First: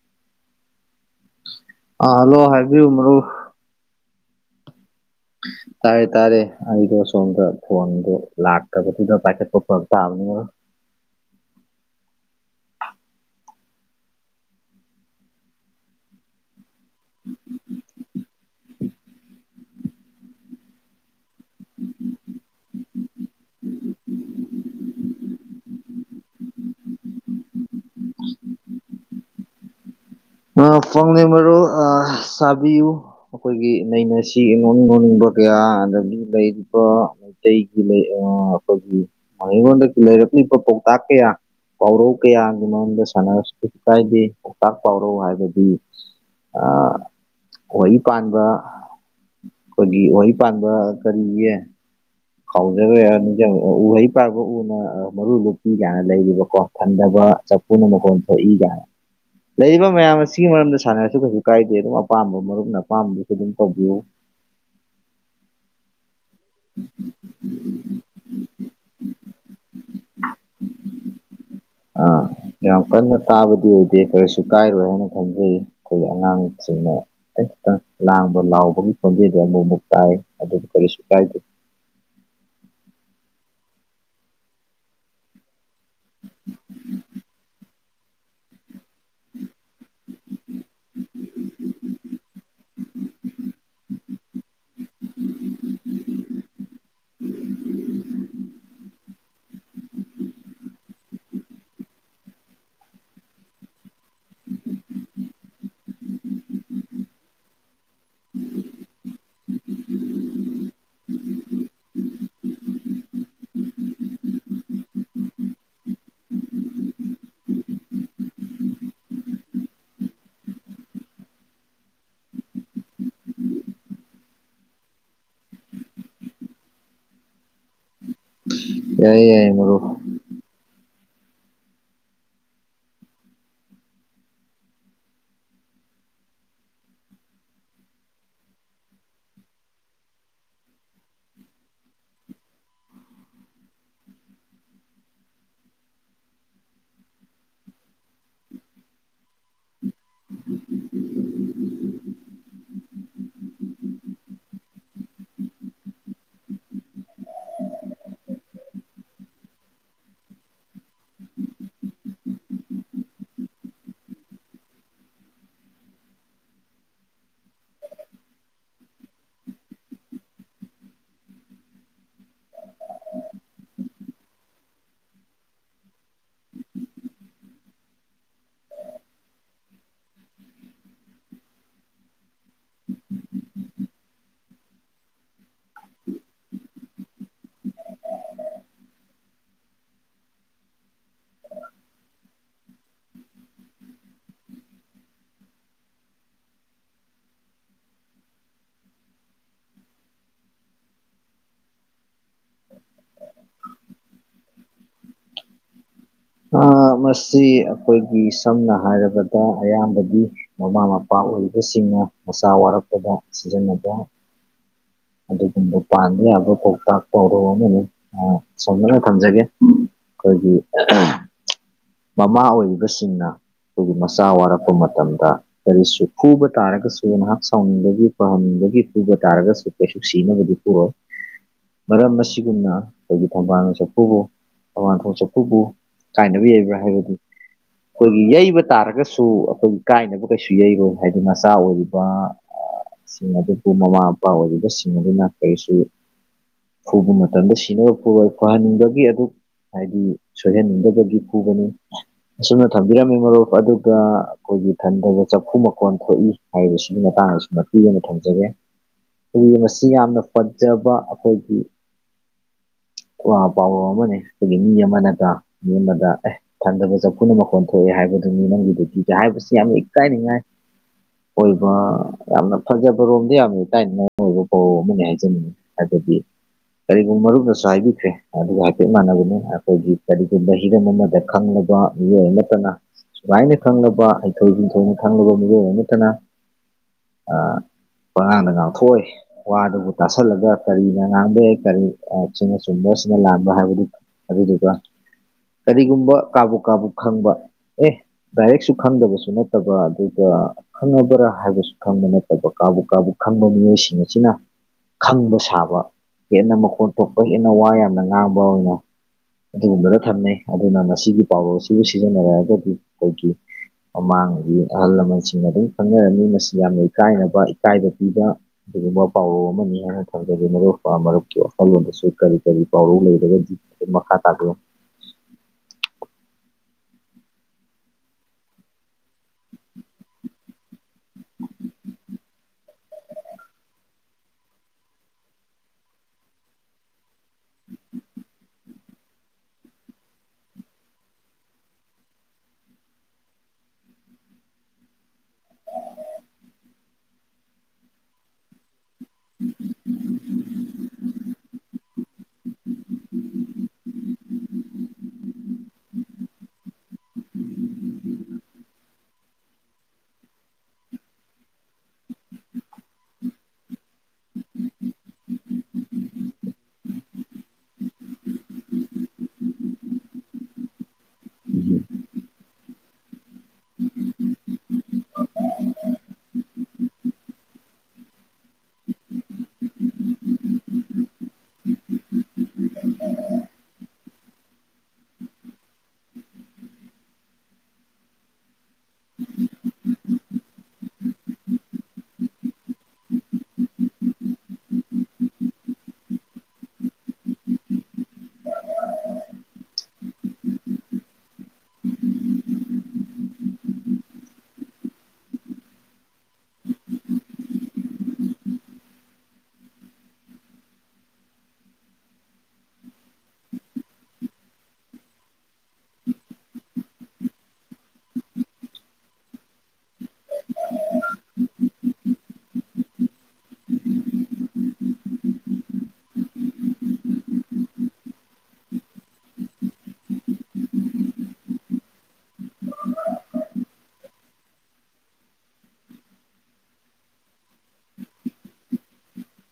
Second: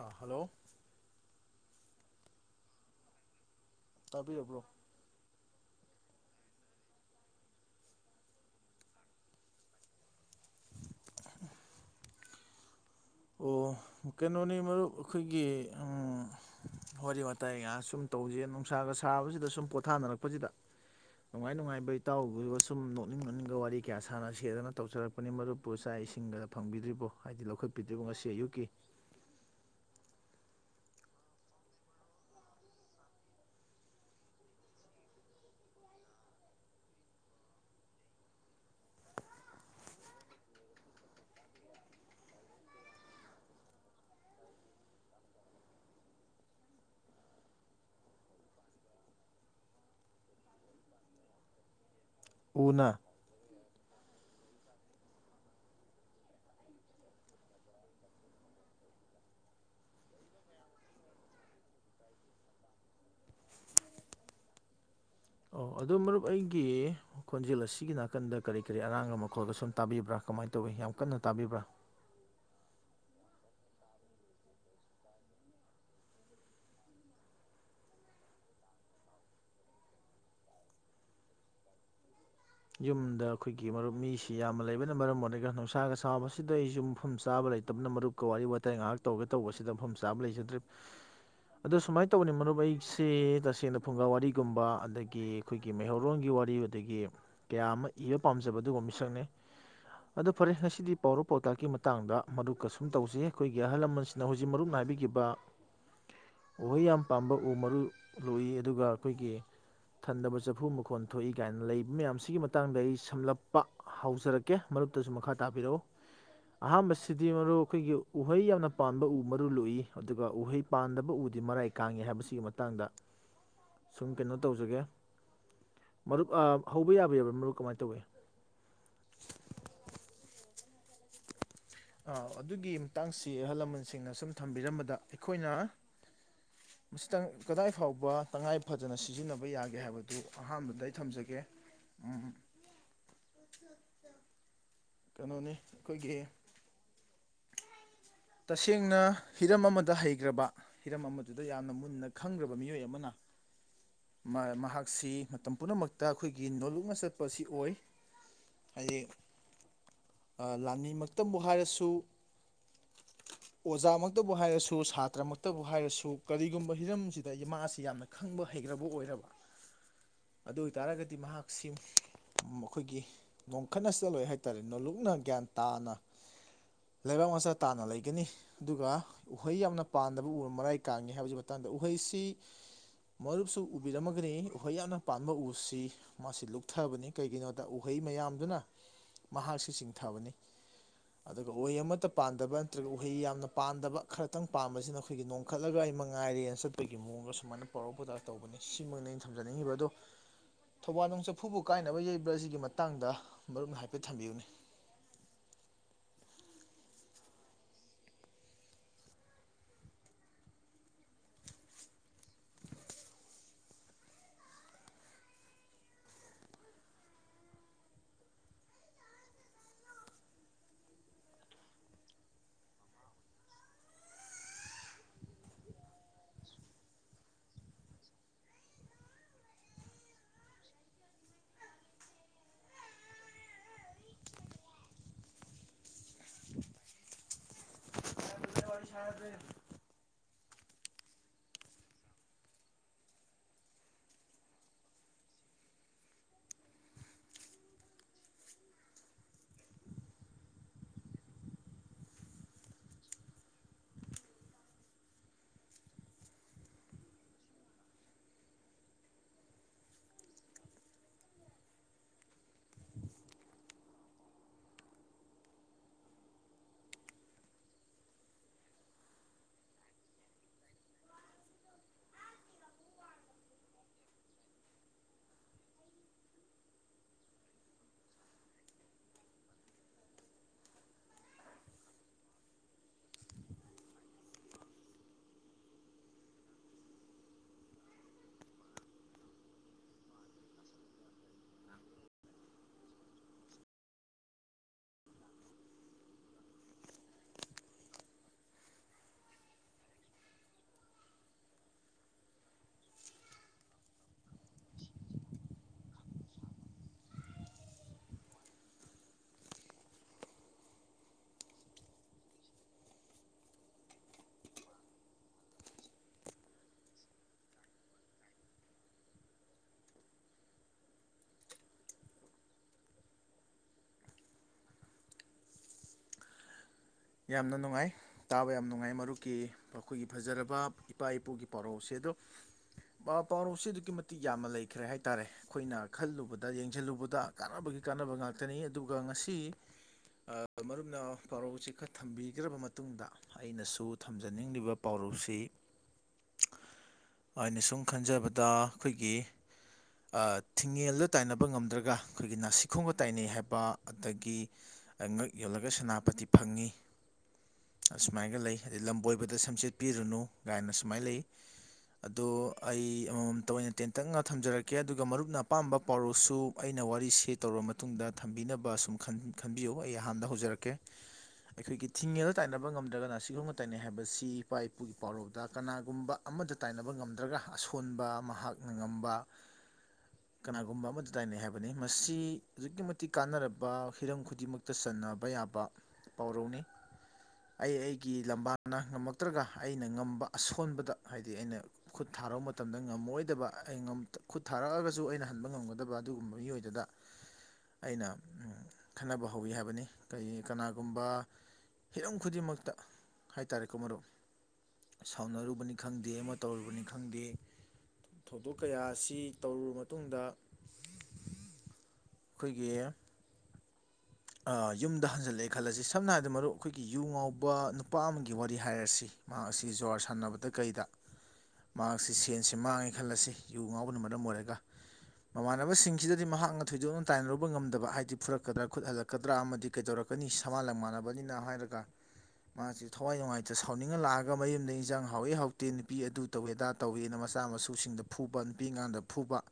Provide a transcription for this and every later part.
ꯑꯥ hello ꯑ hello ꯍꯥꯏꯕꯤꯌꯨ ꯃꯔꯨꯞ ꯇꯥꯕꯤꯔꯕ꯭ꯔꯣ ꯇꯥꯔꯦ ꯇꯥꯔꯦ ꯑꯩꯗꯁꯣꯝꯗ ꯐꯣꯟꯗꯨ ꯂꯥꯛꯇꯕꯗꯨꯗ ꯄꯥꯏꯈꯠꯄ ꯐꯔꯛꯇꯥꯕꯅꯤ ꯑꯣ ꯀꯩꯅꯣꯅꯤ ꯃꯔꯨꯞ ꯑꯩꯈꯣꯏꯒꯤ ꯋꯥꯔꯤ ꯋꯥꯇꯥꯏ ꯉꯥꯏ ꯁꯨꯝ ꯇꯧꯁꯦ ꯅꯨꯡꯁꯥꯒ ꯁꯥꯕꯁꯤꯗ ꯁꯨꯝ ꯄꯣꯊꯥꯅꯔꯛꯄꯁꯤꯗ ꯅꯨꯡꯉꯥꯏ ꯅꯨꯡꯉꯥꯏꯕ ꯏꯇꯥꯎꯗꯨꯒ ꯁꯨꯝ ꯅꯣꯛꯅꯤꯡ ꯅꯣꯛꯅꯤꯡꯒ ꯋꯥꯔꯤ ꯀꯌꯥ ꯁꯥꯟꯅ ꯁꯦꯗꯅ ꯇꯧꯖꯔꯛ ꯅꯤ ꯃꯔꯨꯞꯄꯨ ꯆꯥꯛ ꯏꯁꯤꯡꯒꯗ ꯐꯪꯕꯤꯗ꯭ꯔꯤꯕꯣ ꯍꯥꯏꯗꯤ ꯂꯧꯈꯠꯄꯤꯗ꯭ꯔꯤꯕꯣ ꯉꯁꯤ ꯑꯌꯨꯛꯀꯤ ꯐꯪꯅꯤ ꯃꯔꯨꯞ ꯁꯕꯤꯌꯨ ꯑꯩꯈꯣꯏꯒꯤ ꯅꯩꯅꯁꯤ ꯅꯣꯅꯤꯡ ꯅꯣꯅꯤꯡꯕ ꯀꯌꯥ ꯑꯗꯒꯤ ꯂꯩꯔꯤꯕ ꯑꯩꯒꯤ ꯂꯩ ꯑꯩꯈꯣꯏꯒꯤ ꯃꯩꯍꯧꯔꯣꯟꯗꯒꯤ ꯂꯩꯔꯛꯂꯤꯕ ꯄꯥꯎꯇꯥꯛ ꯀꯌꯥ ꯄꯥꯎꯔꯧ ꯀꯌꯥꯒꯤ ꯃꯔꯝꯗ ꯁꯥꯟꯅꯕꯁꯨ ꯀꯥꯏꯗꯦ ꯄꯥꯎꯔꯧ ꯍꯥꯏꯕꯗꯤ ꯑꯨꯍꯩ ꯄꯥꯟꯕ ꯑꯩꯈꯣꯏꯒꯤ ꯎꯍꯩ ꯄꯥꯟꯕ ꯀꯔꯤꯒꯦ ꯎꯅ ꯀꯥꯎꯅꯒ꯭ꯔꯦ ꯑ ꯎꯍꯩ ꯄꯥꯕ ꯎꯅ ꯃꯔꯨ ꯂꯨꯞꯄꯤ ꯀꯥꯏꯅ ꯂꯩꯔꯤꯕꯀꯣ ꯊꯟꯗꯕ ꯄꯨꯅ ꯃꯒꯣꯟ ꯊꯣꯛꯏꯒ ꯂꯩꯔꯤꯕ ꯃꯌꯥꯝ ꯑꯁꯤꯒꯤ ꯃꯔꯝꯗ ꯁꯥꯟꯅꯔꯁꯨ ꯀꯩꯁꯨ ꯀꯥꯏꯗꯦ ꯑꯗꯨꯝ ꯑꯄꯥꯝꯕ ꯃꯔꯨꯞꯅ ꯑꯄꯥꯝꯕꯗꯨꯁꯨ ꯑꯗꯨꯝ ꯇꯧꯕꯤꯌꯨ ꯑꯣ ꯑꯗꯣ ꯃꯔꯨꯞ ꯑꯩꯒꯤ ꯈꯣꯟꯖꯦꯜ ꯑꯁꯤꯒꯤ ꯅꯥꯀꯟꯗ ꯀꯔꯤ ꯀꯔꯤ ꯑꯔꯥꯡ ꯑꯃ ꯃꯈꯣꯜꯒ ꯁꯨꯝ ꯇꯥꯕꯤꯕ꯭ꯔꯥ ꯀꯃꯥꯏꯅ ꯇꯧꯋꯤ ꯌꯥꯝ ꯀꯟꯅ ꯇꯥꯕꯤꯕ꯭ꯔꯥ ꯑꯥ ꯌꯥꯝ ꯀꯟꯅ ꯇꯥꯕꯗꯤ ꯑꯣꯏꯗꯦ ꯀꯔꯤꯁꯨ ꯀꯥꯏꯔꯣꯏ ꯍꯥꯏꯅ ꯈꯟꯖꯩ ꯑꯩꯈꯣꯏꯒꯤ ꯑꯉꯥꯡꯁꯤꯡꯅ [unintelligible] ꯂꯥꯡꯕ ꯂꯥꯎꯕꯒꯤ ꯄꯣꯝꯖꯦꯗ ꯑꯃꯨꯛ ꯑꯃꯨꯛ ꯇꯥꯏ ꯑꯗꯨꯕꯨ ꯀꯔꯤꯁꯨ ꯀꯥꯏꯗꯦ ꯌꯨꯝꯗ ꯑꯩꯈꯣꯏꯒꯤ ꯃꯔꯨꯞ ꯃꯤꯁꯤ ꯌꯥꯝꯅ ꯂꯩꯕꯅ ꯃꯔꯝ ꯑꯣꯏꯔꯒ ꯅꯨꯡꯁꯥꯒ ꯁꯥꯎꯕꯁꯤꯗ ꯑꯩꯁꯨ ꯃꯐꯝ ꯆꯥꯕ ꯂꯩꯇꯦ ꯇꯕꯅ ꯃꯔꯨꯞꯀ ꯋꯥꯔꯤ ꯋꯥꯇꯥꯏ ꯉꯥꯏꯍꯥꯛ ꯇꯧꯒ ꯇꯧꯕꯁꯤꯗ ꯃꯐꯝ ꯆꯥꯕ ꯂꯩꯖꯗ꯭ꯔꯦ ꯑꯗ ꯁꯨꯃꯥꯏꯅ ꯇꯧꯕꯅꯤ ꯃꯔꯨꯞ ꯑꯩꯁꯦ ꯇꯁꯦꯡꯅ ꯐꯨꯡꯒꯥ ꯋꯥꯔꯤꯒꯨꯝꯕ ꯑꯗꯒꯤ ꯑꯩꯈꯣꯏꯒꯤ ꯃꯩꯍꯧꯔꯣꯟꯜꯒꯤ ꯋꯥꯔꯤ ꯑꯗꯒꯤ ꯀꯌꯥ ꯑꯃ ꯏꯕ ꯄꯥꯝꯖꯕ ꯑꯗꯨꯒꯨꯝꯕ ꯃꯤꯁꯛꯅꯤ ꯑꯗꯣ ꯐꯔꯦ ꯉꯁꯤꯗꯤ ꯄꯥꯎꯔ ꯄꯥꯎꯇꯥꯛꯀꯤ ꯃꯇꯥꯡꯗ ꯃꯗꯨ ꯀꯁꯨꯝ ꯇꯧꯖꯤ ꯑꯩꯈꯣꯏꯒꯤ ꯑꯍꯜ ꯂꯃꯟꯁꯤꯡ ꯅ ꯍꯧꯖꯤꯛ ꯃꯔꯨꯞꯅ ꯍꯥꯏꯕꯤꯈꯤꯕ ꯎꯍꯩ ꯌꯥꯝ ꯄꯥꯝꯕ ꯎ ꯃꯔꯨ ꯂꯨꯏ ꯑꯗꯨꯒ ꯑꯩꯈꯣꯏꯒꯤ ꯊꯟꯗꯕ ꯆꯐꯨ ꯃꯈꯣꯟ ꯊꯣꯛꯏ ꯀꯥꯏꯅ ꯂꯩꯕ ꯃꯌꯥꯝꯁꯤ ꯒꯤ ꯃꯇꯥꯡꯗ ꯑꯩ ꯁꯝꯂꯞꯄ ꯍꯧꯖꯔꯛꯀꯦ ꯃꯔꯇꯁꯨ ꯃꯈꯥ ꯇꯥꯕꯤꯔꯛꯎ ꯑꯍꯝꯕꯁꯤꯗꯤ ꯃꯔꯨꯞ ꯑꯩꯈꯣꯏꯒꯤ ꯎꯍꯩ ꯌꯥꯝꯅ ꯄꯥꯟꯕꯥ ꯎ ꯃꯔꯨ ꯂꯣꯛꯏ ꯑꯗꯨꯒ ꯎꯍꯩ ꯄꯥꯟꯗꯕ ꯎꯗꯤ ꯃꯔꯥꯏ ꯀꯉꯤ ꯍꯥꯏꯕꯁꯤꯒꯤ ꯃꯇꯥꯡꯗ ꯁꯨꯝ ꯀꯩꯅꯣ ꯇꯧꯖꯒꯦ ꯃꯔꯨꯞ ꯍꯧꯕ ꯌꯥꯕ ꯌꯥꯕ꯭ꯔꯥ ꯃꯔꯨꯞ ꯀꯃꯥꯏꯅ ꯇꯧꯏꯤ ꯌꯥꯏꯌꯦ ꯌꯥꯏ ꯃꯔꯨꯞ ꯑꯗꯨꯒꯤ ꯃꯇꯥꯡꯁꯤ ꯑꯍꯜ ꯂꯃꯟꯁꯤꯡꯅ ꯁꯨꯝ ꯊꯝꯕꯤꯔꯝꯕꯗ ꯑꯩꯈꯣꯏꯅ ꯃꯁꯤꯇ ꯀꯗꯥꯏ ꯐꯥꯎꯕ ꯇꯉꯥꯏ ꯐꯗꯅ ꯁꯤꯖꯤꯟꯅꯕ ꯌꯥꯒꯦ ꯍꯥꯏꯕꯗꯨ ꯑꯍꯥꯟꯕꯗ ꯑꯩ ꯊꯝꯖꯒꯦ ꯎꯝ ꯀꯩꯅꯣꯅꯤ ꯑꯩꯈꯣꯏꯒꯤ ꯇꯁꯦꯡꯅ ꯍꯤꯔꯝ ꯑꯃꯗ ꯍꯩꯈ꯭ꯔꯕ ꯍꯤꯔꯝ ꯑꯃꯗꯨꯗ ꯌꯥꯝꯅ ꯃꯨꯟꯅ ꯈꯪꯈ꯭ꯔꯕ ꯃꯤꯑꯣꯏ ꯑꯃꯅ ꯃꯍꯥꯛꯁꯤ ꯃꯇꯝ ꯄꯨꯝꯅꯃꯛꯇ ꯑꯩꯈꯣꯏꯒꯤ ꯅꯣꯂꯨꯛꯅ ꯆꯠꯄ ꯑꯁꯤ ꯑꯣꯏ ꯍꯌꯦꯡ ꯂꯥꯟꯃꯤꯃꯛꯇꯕꯨ ꯍꯥꯏꯔꯁꯨ ꯑꯣꯖꯥꯃꯛꯇꯕꯨ ꯍꯥꯏꯔꯁꯨ ꯁꯥꯇ꯭ꯔꯃꯛꯇꯕꯨ ꯍꯥꯏꯔꯁꯨ ꯀꯔꯤꯒꯨꯝꯕ ꯍꯤꯔꯝꯁꯤꯗ ꯃꯥꯁꯤ ꯌꯥꯝꯅ ꯈꯪꯕ ꯍꯩꯔꯕ ꯑꯣꯏꯔꯕ ꯑꯗꯨ ꯑꯣꯏꯇꯥꯔꯒꯗꯤ ꯃꯍꯥꯛꯁꯤ ꯃꯈꯣꯏꯒꯤ ꯅꯣꯡꯈꯠꯅ ꯆꯠ ꯂꯣꯏ ꯍꯥꯏ ꯅꯣꯂꯨꯛꯅ ꯒ꯭ꯌꯥꯟ ꯇꯥꯅ ꯂꯩꯕꯥꯛ ꯃꯆꯥ ꯇꯥꯅ ꯂꯩꯒꯅꯤ ꯑꯗꯨꯒ ꯎꯍꯩ ꯌꯥꯝꯅ ꯄꯥꯟꯗꯕ ꯎ ꯃꯔꯥꯏ ꯀꯥꯡꯉꯤ ꯍꯥꯏꯕꯁꯤ ꯃꯇꯥꯡꯗ ꯎꯍꯩꯁꯤ ꯃꯔꯨꯞꯁꯨ ꯎꯕꯤꯔꯝꯃꯒꯅꯤ ꯎꯍꯩ ꯌꯥꯝꯅ ꯄꯥꯟꯕ ꯎꯁꯤ ꯃꯥꯁꯤ ꯂꯨꯞꯊꯕꯅꯤ ꯀꯩꯒꯤꯅꯣꯗ ꯎꯍꯩ ꯃꯌꯥꯝꯗꯨꯅ ꯃꯍꯥꯛꯁꯤ ꯆꯤꯡꯊꯕꯅꯤ ꯑꯗꯨꯒ ꯎꯍꯩ ꯑꯃꯠꯇ ꯄꯥꯟꯗꯕ ꯅꯠꯇ꯭ꯔꯒ ꯎꯍꯩ ꯌꯥꯝꯅ ꯄꯥꯗꯕ ꯈꯔꯇꯪ ꯄꯥꯟꯕꯁꯤꯅ ꯑꯩꯈꯣꯏꯒꯤ ꯅꯣꯡ ꯀꯈꯠꯂꯒ ꯑꯩ ꯃ ꯉꯥꯏꯔꯦꯅ ꯆꯠꯄꯒꯤ ꯃꯑꯣꯡꯒ ꯁꯨꯃꯥꯏꯅ ꯄꯧꯔꯥꯎ ꯄꯇ ꯇꯧꯕꯅꯤ ꯁꯤꯃꯛꯅ ꯑꯩꯅ ꯊꯝꯖꯅꯤꯡꯉꯤꯕ ꯑꯗꯣ ꯊꯧꯕꯥꯜꯗꯣꯡ ꯆꯐꯨꯕꯨ ꯀꯥꯏꯅꯕ ꯌꯩꯕ ꯑꯁꯤꯒꯤ ꯃꯇꯥꯡꯗ ꯃꯔꯨꯞꯅ ꯍꯥꯏꯐꯦꯠ ꯊꯝꯕꯤꯌꯨꯅꯦ ꯃꯁꯤ ꯑꯩꯈꯣꯏꯒꯤ ꯁꯝꯅ ꯍꯥꯏꯔꯕꯗ ꯑꯌꯥꯝꯕꯗꯤ ꯃꯃꯥ ꯃꯄꯥ ꯑꯣꯏꯔꯤꯕꯁꯤꯡꯅ ꯃꯆꯥ ꯋꯥꯔꯛꯄꯗ ꯁꯤꯖꯤꯟꯅꯕ ꯑꯗꯨꯒꯨꯝꯕ ꯄꯥꯟꯕ ꯌꯥꯕ ꯄꯧꯇꯥꯛ ꯄꯥꯎꯔꯧ ꯑꯃꯅꯤ ꯁꯝꯂꯥꯞꯅ ꯊꯝꯖꯒꯦ ꯑꯩꯈꯣꯏꯒꯤ ꯃꯃꯥ ꯑꯣꯏꯔꯤꯕꯁꯤꯡꯅ ꯑꯩꯈꯣꯏꯒꯤ ꯃꯆꯥ ꯋꯥꯔꯛꯄ ꯃꯇꯝ ꯃꯇꯝꯗ ꯀꯔꯤꯁꯨ ꯐꯨꯕ ꯇꯥꯔꯒꯁꯨ ꯉꯍꯥꯛ ꯁꯥꯎꯅꯤꯡꯕꯒꯤ ꯐꯍꯟꯅꯤꯡꯕꯒꯤ ꯐꯕ ꯇꯥꯔꯒꯁꯨ ꯀꯩꯁꯨ ꯁꯤꯅꯕꯗꯤ ꯄꯨꯔꯣꯏ ꯃꯔꯝ ꯑꯁꯤꯒꯨꯝꯅ ꯑꯩꯈꯣꯏꯒꯤ ꯊꯧꯕꯥꯜꯗꯣꯡꯒꯤ ꯆꯥꯐꯨꯕꯨ ꯊꯧꯕꯥꯜꯊꯣꯡ ꯆꯐꯨꯕꯨ ꯀꯥꯏꯅꯕ ꯌꯩꯕ꯭ꯔꯥ ꯍꯥꯏꯕꯗꯤ ꯑꯈꯣꯏꯒꯤ ꯌꯩꯕ ꯇꯥꯔꯒꯁꯨ ꯑꯈꯣꯏꯒꯤ ꯀꯥꯏꯅꯕ ꯀꯩꯁꯨ ꯌꯩꯔꯣꯏ ꯍꯥꯏꯗꯤ ꯃꯆꯥ ꯑꯣꯏꯔꯤꯕ ꯁꯤꯡ ꯑꯗꯨꯕꯨ ꯃꯃꯥ ꯃꯄꯥ ꯑꯣꯏꯔꯤꯕ ꯁꯤꯡ ꯑꯗꯨꯅ ꯀꯩꯁꯨ ꯐꯨꯕ ꯃꯇꯝꯗ ꯁꯤꯅꯕ ꯐꯍꯟꯅꯤꯡꯕꯒꯤ ꯑꯗꯨꯝ ꯍꯥꯏꯗꯤ ꯁꯣꯏꯍꯟꯅꯤꯡꯗꯕꯁꯨ ꯄꯨꯕꯅꯤ ꯑꯁꯨꯝꯅ ꯊꯝꯕꯤꯔꯝꯃꯤ ꯃꯔꯨꯞ ꯑꯗꯨꯒ ꯑꯩꯈꯣꯏꯒꯤ ꯊꯟꯗꯕ ꯆꯐꯨ ꯃꯈꯣꯟ ꯊꯣꯛꯏ ꯍꯥꯏꯕꯁꯤꯒꯤ ꯃꯇꯥꯡꯗꯁꯨ ꯃꯇꯦꯛ ꯑꯃ ꯊꯝꯖꯒꯦ ꯃꯁꯤ ꯌꯥꯝꯅ ꯐꯖꯕ ꯑꯩꯈꯣꯏꯒꯤ [inaudible] ꯄꯥꯎꯔꯧ ꯑꯃꯅꯦ ꯑꯗꯨꯒꯤ ꯃꯤ ꯑꯃꯅꯒ ꯃꯤ ꯑꯃꯒ ꯑꯦ ꯊꯟꯗꯕ ꯆꯐꯨꯅ ꯃꯈꯣꯟ ꯊꯣꯛꯑꯦ ꯍꯥꯏꯕꯗꯨꯅꯤ ꯅꯪꯒꯤ ꯗꯨꯇꯤꯗ ꯍꯥꯏꯕꯁꯤ ꯌꯥꯝꯅ ꯏꯀꯥꯏꯅꯤꯡꯉꯥꯏ ꯑꯣꯏꯕ ꯌꯥꯝꯅ ꯐꯖꯕꯔꯣꯝꯗꯤ ꯌꯥꯝ ꯏꯀꯥꯏꯅꯤꯡꯉꯥꯏ ꯑꯣꯏꯕ ꯄꯥꯎꯔꯧ ꯑꯃꯅꯤ ꯍꯥꯏꯖꯅꯤꯡꯉꯤ ꯑꯗꯨꯗꯤ ꯀꯔꯤꯒꯨꯝꯕ ꯃꯔꯨꯞꯅꯁꯨ ꯍꯥꯏꯕꯤꯈ꯭ꯔꯦ ꯑꯗꯨ ꯍꯥꯏꯐꯦꯠ ꯃꯥꯟꯅꯕꯅꯤ ꯑꯩꯈꯣꯏꯒꯤ ꯀꯔꯤꯒꯨꯝꯕ ꯍꯤꯔꯝ ꯑꯃꯗ ꯈꯪꯂꯕ ꯃꯤꯑꯣꯏ ꯑꯃꯠꯇꯅ ꯁꯨꯃꯥꯏꯅ ꯈꯪꯂꯕ ꯍꯩꯊꯣꯏ ꯁꯤꯡꯊꯣꯢꯅ ꯈꯪꯂꯕ ꯃꯤꯑꯣꯏ ꯑꯃꯠꯇꯅ ꯄꯉꯥꯡꯗ ꯉꯥꯡꯊꯣꯛꯑꯣꯏ ꯋꯥꯗꯨꯕꯨ ꯇꯥꯁꯜꯂꯒ ꯀꯔꯤꯅ ꯉꯥꯡꯕ ꯌꯥꯏ ꯀꯔꯤ ꯆꯨꯝꯕ ꯁꯤꯅ ꯂꯥꯟꯕ ꯍꯥꯏꯕꯗꯨ ꯑꯗꯨꯗꯨꯒ ꯀꯔꯤꯒꯨꯝꯕ ꯀꯥꯕꯨ ꯀꯥꯕꯨ ꯈꯪꯕ ꯑꯦ ꯗꯥꯏꯔꯦꯛꯁꯨ ꯈꯪꯗꯕꯁꯨ ꯅꯠꯇꯕ ꯑꯗꯨꯒ ꯈꯪꯉꯕ꯭ꯔꯥ ꯍꯥꯏꯕꯁꯨ ꯈꯪꯕ ꯅꯠꯇꯕ ꯀꯥꯡꯕꯨ ꯀꯥꯡꯕꯨ ꯈꯪꯕ ꯃꯤꯑꯣꯏꯁꯤꯡ ꯑꯁꯤꯅ ꯈꯪꯕ ꯁꯥꯕ ꯍꯦꯟꯅ ꯃꯈꯣꯟ ꯊꯣꯛꯄ ꯍꯦꯟꯅ ꯋꯥ ꯌꯥꯝꯅ ꯉꯥꯡꯕ ꯑꯣꯏꯅ ꯑꯗꯨꯒꯨꯝꯕꯗ ꯊꯝꯅꯩ ꯑꯗꯨꯅ ꯉꯁꯤꯒꯤ ꯄꯥꯎ ꯑꯁꯤꯕꯨ ꯁꯤꯖꯤꯟꯅꯔꯒꯗꯤ ꯑꯩꯈꯣꯏꯒꯤ ꯃꯃꯥꯡꯉꯒꯤ ꯑꯍꯜ ꯂꯃꯟꯁꯤꯡꯅ ꯑꯗꯨꯝ ꯈꯪꯅꯔꯝꯃꯤ ꯃꯁꯤ ꯌꯥꯝꯅ ꯏꯀꯥꯏꯅꯕ ꯏꯀꯥꯏꯕ ꯄꯤꯕ ꯑꯗꯨꯒꯨꯝꯕ ꯄꯥꯎꯔꯧ ꯑꯃꯅꯤ ꯍꯥꯏꯅ ꯊꯝꯖꯒꯦ ꯃꯔꯨꯞꯄ ꯃꯔꯨꯞꯀꯤ ꯋꯥꯈꯜꯂꯣꯟꯗꯁꯨ ꯀꯔꯤ ꯀꯔꯤ ꯄꯥꯎꯔꯧ ꯂꯩꯔꯒꯗꯤ ꯃꯈꯥ ꯇꯥꯥꯕꯤꯌꯨ ꯌꯥꯝꯅ ꯅꯨꯉꯥꯏ ꯇꯥꯕ ꯌꯥꯝ ꯅꯨꯡꯉꯥꯏ ꯃꯔꯨꯞꯀꯤ ꯑꯈꯣꯏꯒꯤ ꯐꯖꯔꯕ ꯏꯄꯥ ꯏꯄꯨꯒꯤ ꯄꯥꯎꯔꯧꯁꯦ ꯑꯗꯣ ꯄꯥ ꯄꯥꯎꯔꯧꯁꯤ ꯑꯗꯨꯛꯀꯤ ꯃꯇꯤꯛ ꯌꯥꯝꯃ ꯂꯩꯈ꯭ꯔꯦ ꯍꯥꯏꯇꯥꯔꯦ ꯈꯣꯏꯅ ꯈꯜꯂꯨꯕꯗ ꯌꯦꯡꯖꯜꯂꯨꯕꯗ ꯀꯥꯟꯅꯕꯒꯤ ꯀꯥꯟꯅꯕ ꯉꯥꯛꯇꯅꯤ ꯑꯗꯨꯒ ꯉꯁꯤ ꯑꯥ ꯃꯔꯨꯞꯅ ꯄꯥꯎꯔꯧꯁꯤ ꯈꯠ ꯊꯝꯕꯤꯒꯔꯕ ꯃꯇꯨꯡꯗ ꯑꯩꯅꯁꯨ ꯊꯝꯖꯅꯤꯡꯂꯤꯕ ꯄꯥꯎꯔꯧꯁꯤ ꯑꯩꯅ ꯁꯨꯝ ꯈꯟꯖꯕꯗ ꯈꯣꯏꯒꯤ [unintelligible] ꯑꯥ ꯊꯤꯡꯉꯦꯜꯗ ꯇꯥꯏꯅꯕ ꯉꯝꯗ꯭ꯔꯒ ꯈꯣꯏꯒꯤ ꯅꯥꯁꯤꯈꯣꯡꯒ ꯇꯥꯏꯅꯩ ꯍꯥꯏꯕ ꯑꯗꯒꯤ ꯑꯩ ꯉꯛ ꯌꯣꯜꯂꯒ ꯁꯦꯅꯥꯄꯇꯤ ꯐꯪꯉꯤ ꯑꯁꯨꯃꯥꯏꯒ ꯂꯩ ꯑꯗꯩ ꯂꯝꯕꯣꯏꯕꯗ ꯁꯝꯆꯦꯠ ꯄꯤꯔꯨꯅꯨ ꯒꯥꯏꯅ ꯁꯨꯃꯥꯏ ꯂꯩ ꯑꯗꯣ ꯑꯩ ꯑꯃꯃꯝꯇ ꯑꯣꯏꯅ ꯇꯦꯟꯇꯛꯅ ꯊꯝꯖꯔꯛꯀꯦ ꯑꯗꯨꯒ ꯃꯔꯨꯞꯅ ꯑꯄꯥꯝꯕ ꯄꯥꯎꯔꯣꯁꯨ ꯑꯩꯅ ꯋꯥꯔꯤꯁꯤ ꯇꯧꯔ ꯃꯇꯨꯡꯗ ꯊꯝꯕꯤꯅꯕ ꯁꯨꯝ ꯈꯟ ꯈꯝꯕꯤꯌꯨ ꯑꯩ ꯑꯍꯥꯟꯕꯗ ꯍꯧꯖꯔꯛꯀꯦ ꯑꯩꯈꯣꯏꯒꯤ ꯊꯤꯡꯉꯦꯜꯒ ꯇꯥꯏꯅꯕ ꯉꯝꯗ꯭ꯔꯒ ꯅꯥꯁꯤꯒꯣꯡꯒ ꯇꯥꯏꯅꯩ ꯍꯥꯏꯕꯁꯤ ꯏꯄꯥ ꯏꯄꯨꯒꯤ ꯄꯥꯎꯔꯧꯗ ꯀꯅꯥꯒꯨꯝꯕ ꯑꯃꯗ ꯇꯥꯏꯅꯕ ꯉꯝꯗ꯭ꯔꯒ ꯑꯁꯣꯟꯕ ꯃꯍꯥꯛꯅ ꯉꯝꯕ ꯀꯅꯥꯒꯨꯝꯕ ꯑꯃꯗ ꯇꯥꯏꯅꯩ ꯍꯥꯏꯕꯅꯤ ꯃꯁꯤ ꯑꯗꯨꯛꯀꯤ ꯃꯇꯤꯛ ꯀꯥꯟꯅꯔꯕ ꯍꯤꯔꯝ ꯈꯨꯗꯤꯡꯃꯛ ꯇ ꯆꯟꯅꯕ ꯌꯥꯕ ꯄꯥꯎꯔꯧꯅꯤ ꯑꯩ ꯑꯩꯒꯤ ꯂꯝꯕꯥꯅ ꯉꯝꯃꯛꯇ꯭ꯔꯒ ꯑꯩꯅ ꯉꯝꯕ ꯑꯁꯣꯟꯕꯗ ꯍꯥꯏꯗꯤ ꯑꯩꯅ ꯈꯨꯠ ꯊꯥꯔꯛ ꯃꯇꯝꯗ ꯉꯝꯃꯣꯏꯗꯕ ꯑꯩ ꯉꯝ ꯈꯨꯠ ꯊꯥꯔꯑꯒꯁꯨ ꯑꯩꯅ ꯍꯟꯕ ꯉꯝꯒꯗꯕ ꯑꯗꯨꯒꯨꯝꯕ ꯃꯤꯑꯣꯏ ꯗꯦꯗ ꯑꯩꯅ ꯈꯠꯅꯕ ꯍꯧꯋꯤ ꯍꯥꯏꯕꯅꯤ ꯀꯔꯤ ꯀꯅꯥꯛ ꯒꯨꯝꯕ ꯍꯤꯔꯝ ꯈꯨꯗꯤꯡꯃꯛꯇ ꯍꯥꯏꯇꯥꯔꯦꯀꯣ ꯃꯔꯨꯞ ꯁꯥꯎꯅꯔꯨꯕꯅꯤ ꯈꯪꯗꯦ ꯑꯃ ꯇꯧꯔꯨꯕꯅꯤ ꯈꯪꯗꯦ ꯊꯧꯗꯣꯛ ꯀꯌꯥ ꯑꯁꯤ ꯇꯧꯔꯨꯔ ꯃꯇꯨꯡꯗ ꯈꯣꯏꯒꯤ ꯑꯥ ꯌꯨꯝꯗ ꯍꯟꯖꯜꯂꯦꯛ ꯈꯜꯂꯖꯤ ꯁꯝꯅ ꯍꯥꯏꯕꯗ ꯃꯔꯨꯞ ꯈꯣꯏꯒꯤ ꯌꯨ ꯉꯥꯎꯕ ꯅꯨꯄꯥ ꯑꯃꯒꯤ ꯋꯥꯔꯤ ꯍꯥꯏꯔꯁꯤ ꯃꯍꯥꯛ ꯑꯁꯤ ꯖꯨꯋꯥꯔ ꯁꯥꯟꯅꯕ ꯗ ꯀꯩꯗ ꯃꯍꯥꯛꯁꯤ ꯁꯦꯟꯁꯤ ꯃꯥꯡꯉꯦ ꯈꯜꯂꯁꯤ ꯌꯨ ꯉꯥꯎꯕꯅ ꯃꯔꯝ ꯑꯣꯏꯔꯒ ꯃꯃꯥꯟꯅꯕꯁꯤꯡꯁꯤꯗꯗꯤ ꯃꯍꯥꯛꯅ ꯊꯣꯏꯗꯣꯛꯅ ꯇꯥꯏꯅꯔꯨꯕ ꯉꯝꯗꯕ ꯍꯥꯏꯗꯤ ꯐꯨꯔꯛꯀꯗ꯭ꯔꯥ ꯈꯨꯠ ꯍꯜꯂꯛꯀꯗ꯭ꯔꯥ ꯑꯃꯗꯤ ꯀꯩꯗꯧꯔꯛ ꯀꯅꯤ ꯁꯃꯥꯟ ꯂꯦꯡꯃꯥꯟꯅꯕꯅꯤꯅ ꯍꯥꯏꯔꯒ ꯃꯥꯁꯤ ꯊꯋꯥꯏ ꯅꯨꯉꯥꯏꯇ ꯁꯥꯎꯅꯤꯡꯉ ꯂꯥꯛꯑꯒ ꯃꯌꯨꯝꯗ ꯍꯤꯟꯖꯥꯡ ꯍꯥꯎꯋꯤ ꯍꯥꯎꯇꯦ ꯅꯨꯄꯤ ꯑꯗꯨ ꯇꯧꯋꯦ ꯑꯗꯥ ꯇꯧꯋꯤꯅ ꯃꯆꯥ ꯃꯁꯨꯁꯤꯡꯗ ꯐꯨꯕ ꯅꯨꯄꯤ ꯑꯉꯥꯡꯗ ꯐꯨꯕ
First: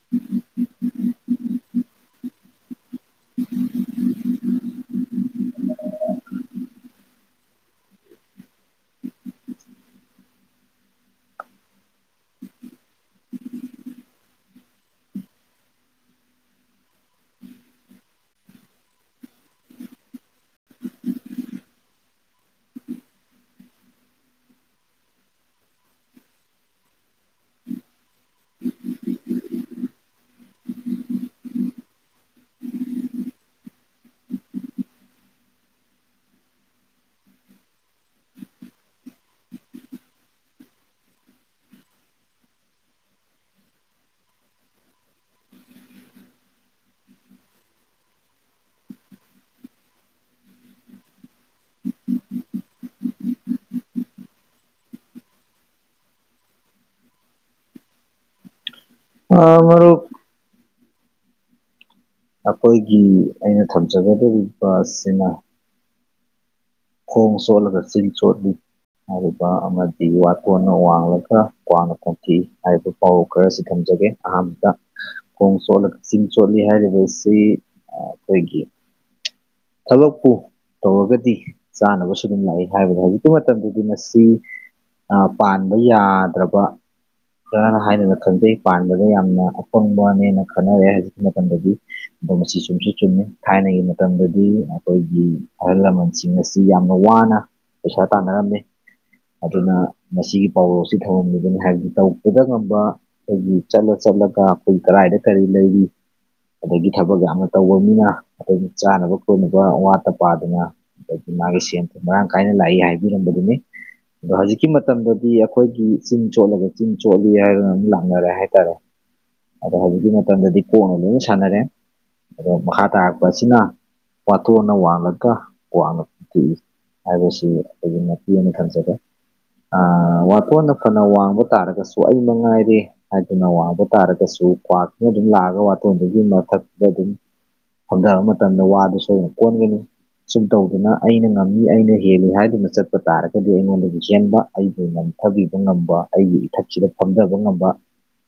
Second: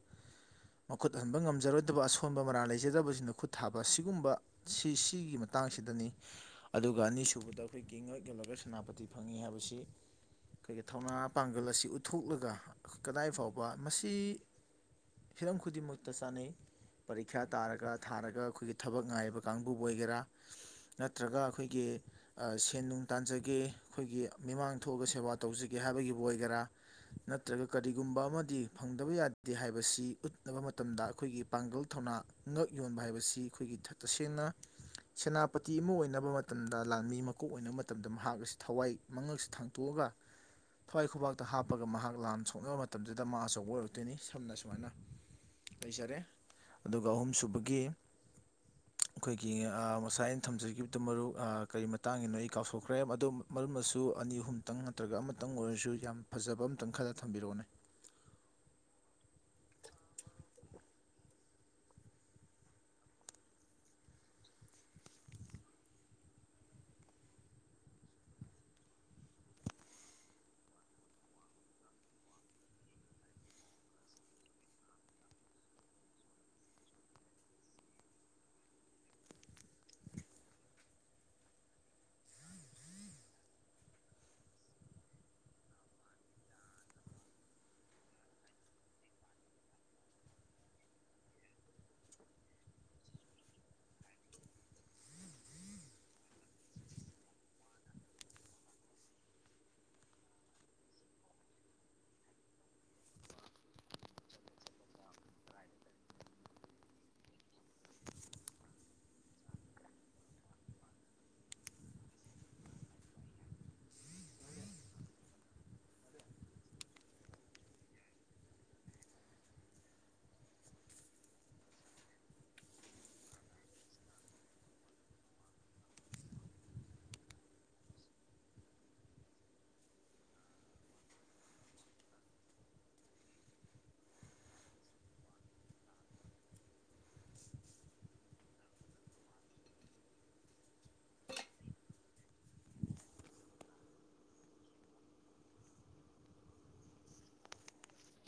ꯃꯈꯨꯠ ꯍꯟꯕ ꯉꯝꯖꯔꯣꯏꯗꯕ ꯑꯁꯣꯟꯕ ꯃꯔꯥꯜ ꯂꯩꯖꯗꯕꯁꯤꯡꯅ ꯈꯨꯠ ꯊꯥꯕ ꯁꯤꯒꯨꯝꯕ ꯁꯤ ꯁꯤꯒꯤ ꯃꯠ ꯇꯥꯡꯁꯤꯗꯅꯤ ꯑꯗꯨꯒ ꯑꯅꯤꯁꯨꯕꯗ ꯑꯈꯣꯏꯒꯤ ꯉꯛ ꯌꯣꯜꯂꯒ ꯁꯦꯅꯥꯄꯇꯤ ꯐꯪꯉꯤ ꯍꯥꯏꯕꯁꯤ ꯈꯣꯏꯒꯤ ꯊꯧꯅꯥ ꯄꯥꯡꯒꯜ ꯑꯁꯤ ꯎꯠꯊꯣꯛꯂꯒ ꯀꯗꯥꯏ ꯐꯥꯎꯕ ꯃꯁꯤ ꯍꯤꯔꯝ ꯈꯨꯗꯤꯡꯃꯛꯇ ꯆꯥꯅꯩ ꯄꯔꯤꯈ꯭ꯌꯥ ꯇꯥꯔꯒ ꯊꯥꯔꯒ ꯈꯣꯏꯒꯤ ꯊꯕꯛ ꯉꯥꯏꯔꯤꯕ ꯀꯥꯡꯕꯨꯕꯨ ꯑꯣꯏꯒꯦꯔꯥ ꯅꯠꯇ꯭ꯔꯒ ꯑꯈꯣꯏꯒꯤ ꯑ ꯁꯦꯟ ꯅꯨꯡ ꯇꯥꯟꯖꯒꯦ ꯑꯈꯣꯏꯒꯤ ꯃꯤꯃꯥꯡ ꯊꯣꯛꯑꯒ ꯁꯦꯕꯥ ꯇꯧꯖꯒꯦ ꯍꯥꯏꯕꯒꯤꯕꯨ ꯑꯣꯏꯒꯦꯔꯥ ꯅꯠꯇ꯭ꯔꯒ ꯀꯔꯤꯒꯨꯝꯕ ꯑꯃꯗꯤ ꯐꯪꯗꯕ ꯌꯥꯗꯦ ꯍꯥꯏꯕꯁꯤ ꯎꯠꯅꯕ ꯃꯇꯝꯗ ꯑꯈꯣꯏꯒꯤ ꯄꯥꯡꯒꯜ ꯊꯧꯅꯥ ꯉꯛ ꯌꯣꯟꯕ ꯍꯥꯏꯕꯁꯤ ꯈꯣꯏꯒꯤ ꯊ ꯇꯁꯦꯡꯅ ꯁꯦꯅꯥꯄꯇꯤ ꯑꯃ ꯑꯣꯏꯅꯕ ꯃꯇꯝꯗ ꯂꯥꯟꯃꯤ ꯃꯀꯣꯛ ꯑꯣꯏꯅꯕ ꯃꯇꯝꯗ ꯃꯍꯥꯛ ꯑꯁꯤ ꯊꯋꯥꯏ ꯃꯉꯛꯁꯤ ꯊꯥꯡꯇꯣꯑꯒ ꯊꯋꯥꯏ ꯈꯨꯕꯥꯛꯇ ꯍꯥꯞꯄꯒ ꯃꯍꯥꯛ ꯂꯥꯟ ꯁꯣꯛꯅꯕ ꯃꯇꯝꯗꯨꯗ ꯃꯥ ꯑꯆꯧꯕ ꯑꯣꯏꯔꯛꯇꯣꯏꯅꯤ ꯁꯝꯅ ꯁꯨꯃꯥꯏꯅ ꯂꯩꯖꯔꯦ ꯑꯗꯨꯒ ꯑꯍꯨꯝꯁꯨꯨꯕꯒꯤ ꯑꯩꯈꯣꯏꯒꯤ ꯑꯥ ꯃꯠ ꯉꯁꯥꯏ ꯑꯩꯅ ꯊꯝꯖꯈꯤꯕꯗꯨ ꯃꯔꯨꯞ ꯑꯥ ꯀꯔꯤ ꯃꯇꯥꯡꯒꯤꯅꯣ ꯑꯩ ꯀꯥꯎꯊꯣꯛꯈ꯭ꯔꯦ ꯃꯗꯨꯝ ꯃꯔꯨꯞꯅꯁꯨ ꯑꯅꯤ ꯑꯍꯨꯝꯇꯪ ꯅꯠꯇ꯭ꯔꯒ ꯑꯃꯇꯪ ꯑꯣꯏꯔꯁꯨ ꯌꯥꯝ ꯐꯖꯕ ꯑꯃꯇꯪ ꯈꯜꯂ ꯊꯝꯕꯤꯔꯛꯑꯣꯅꯦ ꯑꯥ ꯃꯔꯨꯞ ꯑꯈꯣꯏꯒꯤ ꯑꯩꯅ ꯊꯝꯖꯒꯗꯧꯔꯤꯕ ꯑꯁꯤꯅ ꯈꯣꯡ ꯆꯣꯠꯂꯒ ꯆꯤꯟ ꯆꯣꯠꯂꯤ ꯍꯥꯏꯔꯤꯕ ꯑꯃꯗꯤ ꯋꯥꯇꯣꯟꯅ ꯋꯥꯡꯂꯒ ꯀ꯭ꯋꯥꯛꯅ ꯐꯝꯇꯦꯛꯏ ꯍꯥꯏꯔꯤꯕ ꯄꯥꯎꯔꯧ ꯈꯔꯁꯤ ꯊꯝꯖꯒꯦ ꯑꯍꯥꯟꯕꯗ ꯈꯣꯡ ꯆꯣꯠꯂꯒ ꯆꯤꯡ ꯆꯣꯠꯂꯤ ꯍꯥꯏꯔꯤꯕꯁꯤ ꯑꯥ ꯑꯈꯣꯏꯒꯤ ꯊꯕꯛꯄꯨ ꯇꯧꯔꯒꯗꯤ ꯆꯥꯅꯕꯁꯨ ꯑꯗꯨꯝ ꯂꯥꯛꯏ ꯍꯥꯏꯕꯅꯤ ꯍꯧꯖꯤꯛꯀꯤ ꯃꯇꯝꯗꯗꯤ ꯃꯁꯤ ꯑꯥ ꯄꯥꯟꯕ ꯌꯥꯗ꯭ꯔꯕ [unintelligible] ꯍꯥꯏꯅꯒ ꯈꯪꯖꯩ ꯄꯥꯟꯕꯗ ꯌꯥꯝꯅ ꯑꯄꯪꯕꯅꯦꯅ ꯈꯟꯅꯔꯦ ꯍꯧꯖꯤꯛꯀꯤ ꯃꯇꯝꯗꯗꯤ ꯑꯗꯣ ꯃꯁꯤ ꯆꯨꯝꯁꯨ ꯆꯨꯝꯃꯤ ꯊꯥꯏꯅꯒꯤ ꯃꯇꯝꯗ ꯗꯤ ꯑꯈꯣꯏꯒꯤ ꯑꯍꯜ ꯂꯃꯟꯁꯤꯡ ꯑꯁꯤ ꯌꯥꯝꯅ ꯋꯥꯅ ꯄꯩꯁꯥ ꯇꯥꯟꯅꯔꯝꯃꯤ ꯑꯗꯨꯅ ꯃꯁꯤꯒꯤ ꯄꯥꯎꯔꯧ ꯑꯁꯤ ꯊꯝꯂꯝꯂꯤꯕꯅꯤ ꯍꯥꯏꯕꯗꯨ ꯇꯧꯒꯦꯗ ꯉꯝꯕ ꯑꯈꯣꯏꯒꯤ ꯆꯠꯂ ꯆꯠꯂꯒ ꯑꯈꯣꯏ ꯀꯔꯥꯏꯗ ꯀꯔꯤ ꯂꯩꯔꯤ ꯑꯗꯒꯤ ꯊꯕꯛ ꯌꯥꯝꯅ ꯇꯧꯕ ꯃꯤꯅ ꯑꯈꯣꯏꯒꯤ ꯆꯥꯅꯕ ꯊꯣꯛꯂꯤꯕ ꯋꯥꯠꯇ ꯄꯥꯗꯅ ꯑꯗꯒꯤ ꯃꯥꯒꯤ ꯁꯦꯟ ꯊꯨꯝ ꯃꯔꯥꯡ ꯀꯥꯏꯅ ꯂꯥꯛꯏ ꯍꯥꯏꯕꯤꯔꯝꯕꯗꯨꯅꯤ ꯑꯗꯣ ꯍꯧꯖꯤꯛꯀꯤ ꯃꯇꯝꯗꯗꯤ ꯑꯩꯈꯣꯏꯒꯤ ꯆꯤꯟ ꯆꯣꯠꯂꯒ ꯆꯤꯟ ꯆꯣꯠꯂꯤ ꯍꯥꯏꯗꯅ ꯑꯃꯨꯛ ꯂꯥꯛꯅꯔꯦ ꯍꯥꯏꯇꯥꯔꯦ ꯑꯗꯣ ꯍꯧꯖꯤꯛꯀꯤ ꯃꯇꯝꯗꯗꯤ ꯀꯣꯛꯅ ꯂꯣꯏꯅ ꯁꯥꯟꯅꯔꯦ ꯑꯗꯣ ꯃꯈꯥ ꯇꯥꯔꯛꯄ ꯑꯁꯤꯅ ꯋꯥꯊꯣꯟꯅ ꯋꯥꯡꯂꯒ ꯀ꯭ꯋꯥꯛꯅ‌ ꯐꯝꯇꯦꯛꯏ ꯍꯥꯏꯕꯁꯤ ꯑꯩꯈꯣꯏꯒꯤ ꯃꯇꯦꯛ ꯑꯃ ꯊꯝꯖꯒꯦ ꯑꯥ ꯋꯥꯇꯣꯟꯅ ꯐꯅ ꯋꯥꯡꯕ ꯇꯥꯔꯒꯁꯨ ꯑꯩꯩ ꯃꯉꯥꯏꯔꯦ ꯍꯥꯏꯗꯨꯅ ꯋꯥꯡꯕ ꯇꯥꯔꯒꯁꯨ ꯀ꯭ꯋꯥꯛꯇꯨꯅ ꯑꯗꯨꯝ ꯂꯥꯛꯑꯒ ꯋꯥꯇꯣꯟꯗꯨꯒꯤ ꯃꯊꯛꯇ ꯑꯗꯨꯝ ꯐꯝꯗꯕ ꯃꯇꯝꯗ ꯋꯥꯗꯨ ꯁꯣꯏꯗꯅ ꯀꯣꯟꯒꯅꯤ ꯁꯨꯝ ꯇꯧꯗꯅ ꯑꯩꯅ ꯉꯝꯃꯤ ꯑꯩꯅ ꯍꯦꯜꯂꯤ ꯍꯥꯏꯗꯨꯅ ꯆꯠꯄ ꯇꯥꯔꯒꯗꯤ ꯑꯩꯉꯣꯟꯗꯒꯤ ꯍꯦꯟꯕ ꯑꯩꯕꯨ ꯅꯝꯊꯕꯤꯕ ꯉꯝꯕ ꯑꯩꯒꯤ ꯏꯊꯛꯁꯤꯗ ꯐꯝꯗꯕ ꯉꯝꯕ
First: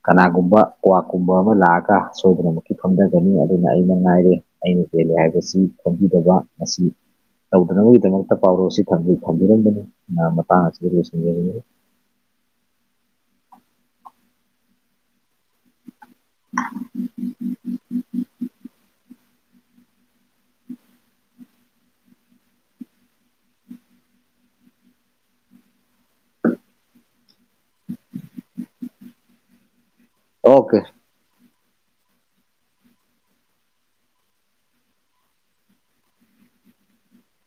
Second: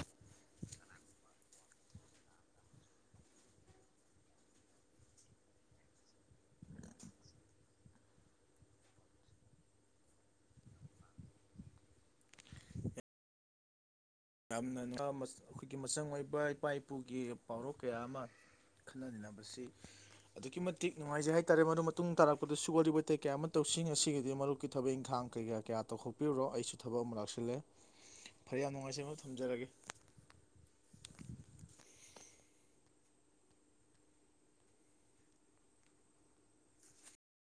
ꯀꯅꯥꯒꯨꯝꯕ ꯀ꯭ꯋꯥꯛꯀꯨꯝꯕ ꯑꯃ ꯂꯥꯛꯑꯒ ꯁꯣꯏꯗꯅꯃꯛꯀꯤ ꯐꯝꯗꯒꯅꯤ ꯑꯗꯨꯅ ꯑꯩꯅ ꯃꯉꯥꯏꯔꯦ ꯑꯩꯅ ꯍꯦꯜꯂꯦ ꯍꯥꯏꯕꯁꯤ ꯈꯪꯕꯤꯗꯕ ꯃꯁꯤ ꯇꯧꯗꯅꯕꯒꯤꯗꯃꯛꯇ ꯄꯥꯎꯔꯣ ꯑꯁꯤ ꯊꯝꯕꯤ ꯊꯝꯕꯤꯔꯝꯕꯅꯤ ꯗꯨꯅ ꯃꯇꯥꯡ ꯑꯁꯤꯗ ꯂꯣꯏꯁꯤꯟꯖꯔꯒꯦ ꯌꯥꯝꯅ [unintelligible] ꯑꯩꯈꯣꯏꯒꯤ ꯃꯆꯪ ꯑꯣꯏꯕ ꯏꯄꯥ ꯏꯄꯨꯒꯤ ꯄꯥꯎꯔꯧ ꯀꯌꯥ ꯑꯃ ꯈꯟꯅ ꯅꯩꯅꯕꯁꯤ ꯑꯗꯨꯛꯀꯤ ꯃꯇꯤꯛ ꯅꯨꯡꯉꯥꯏꯖꯩ ꯍꯥꯏꯇꯥꯔꯦ ꯃꯔꯨꯞ ꯃꯇꯨꯡ ꯇꯥꯔꯛꯄꯗꯁꯨ ꯋꯥꯔꯤ ꯋꯥꯇꯥꯏ ꯀꯌꯥ ꯑꯃ ꯇꯧꯁꯤ ꯉꯁꯤꯒꯤꯗꯤ ꯃꯔꯨꯞꯀꯤ ꯊꯕꯛ ꯏꯪꯈꯥꯡ ꯀꯩꯀꯥ ꯀꯌꯥ ꯇꯧꯊꯣꯛꯄꯤꯔꯨꯔꯣ ꯑꯩꯁꯨ ꯊꯕꯛ ꯑꯃ ꯂꯥꯛꯁꯤꯜꯂꯦ ꯐꯔꯦ ꯌꯥꯝ ꯅꯨꯡꯉꯥꯏꯖꯩ ꯃꯔꯨꯞ ꯊꯝꯖꯔꯒꯦ ꯑꯣꯀꯦ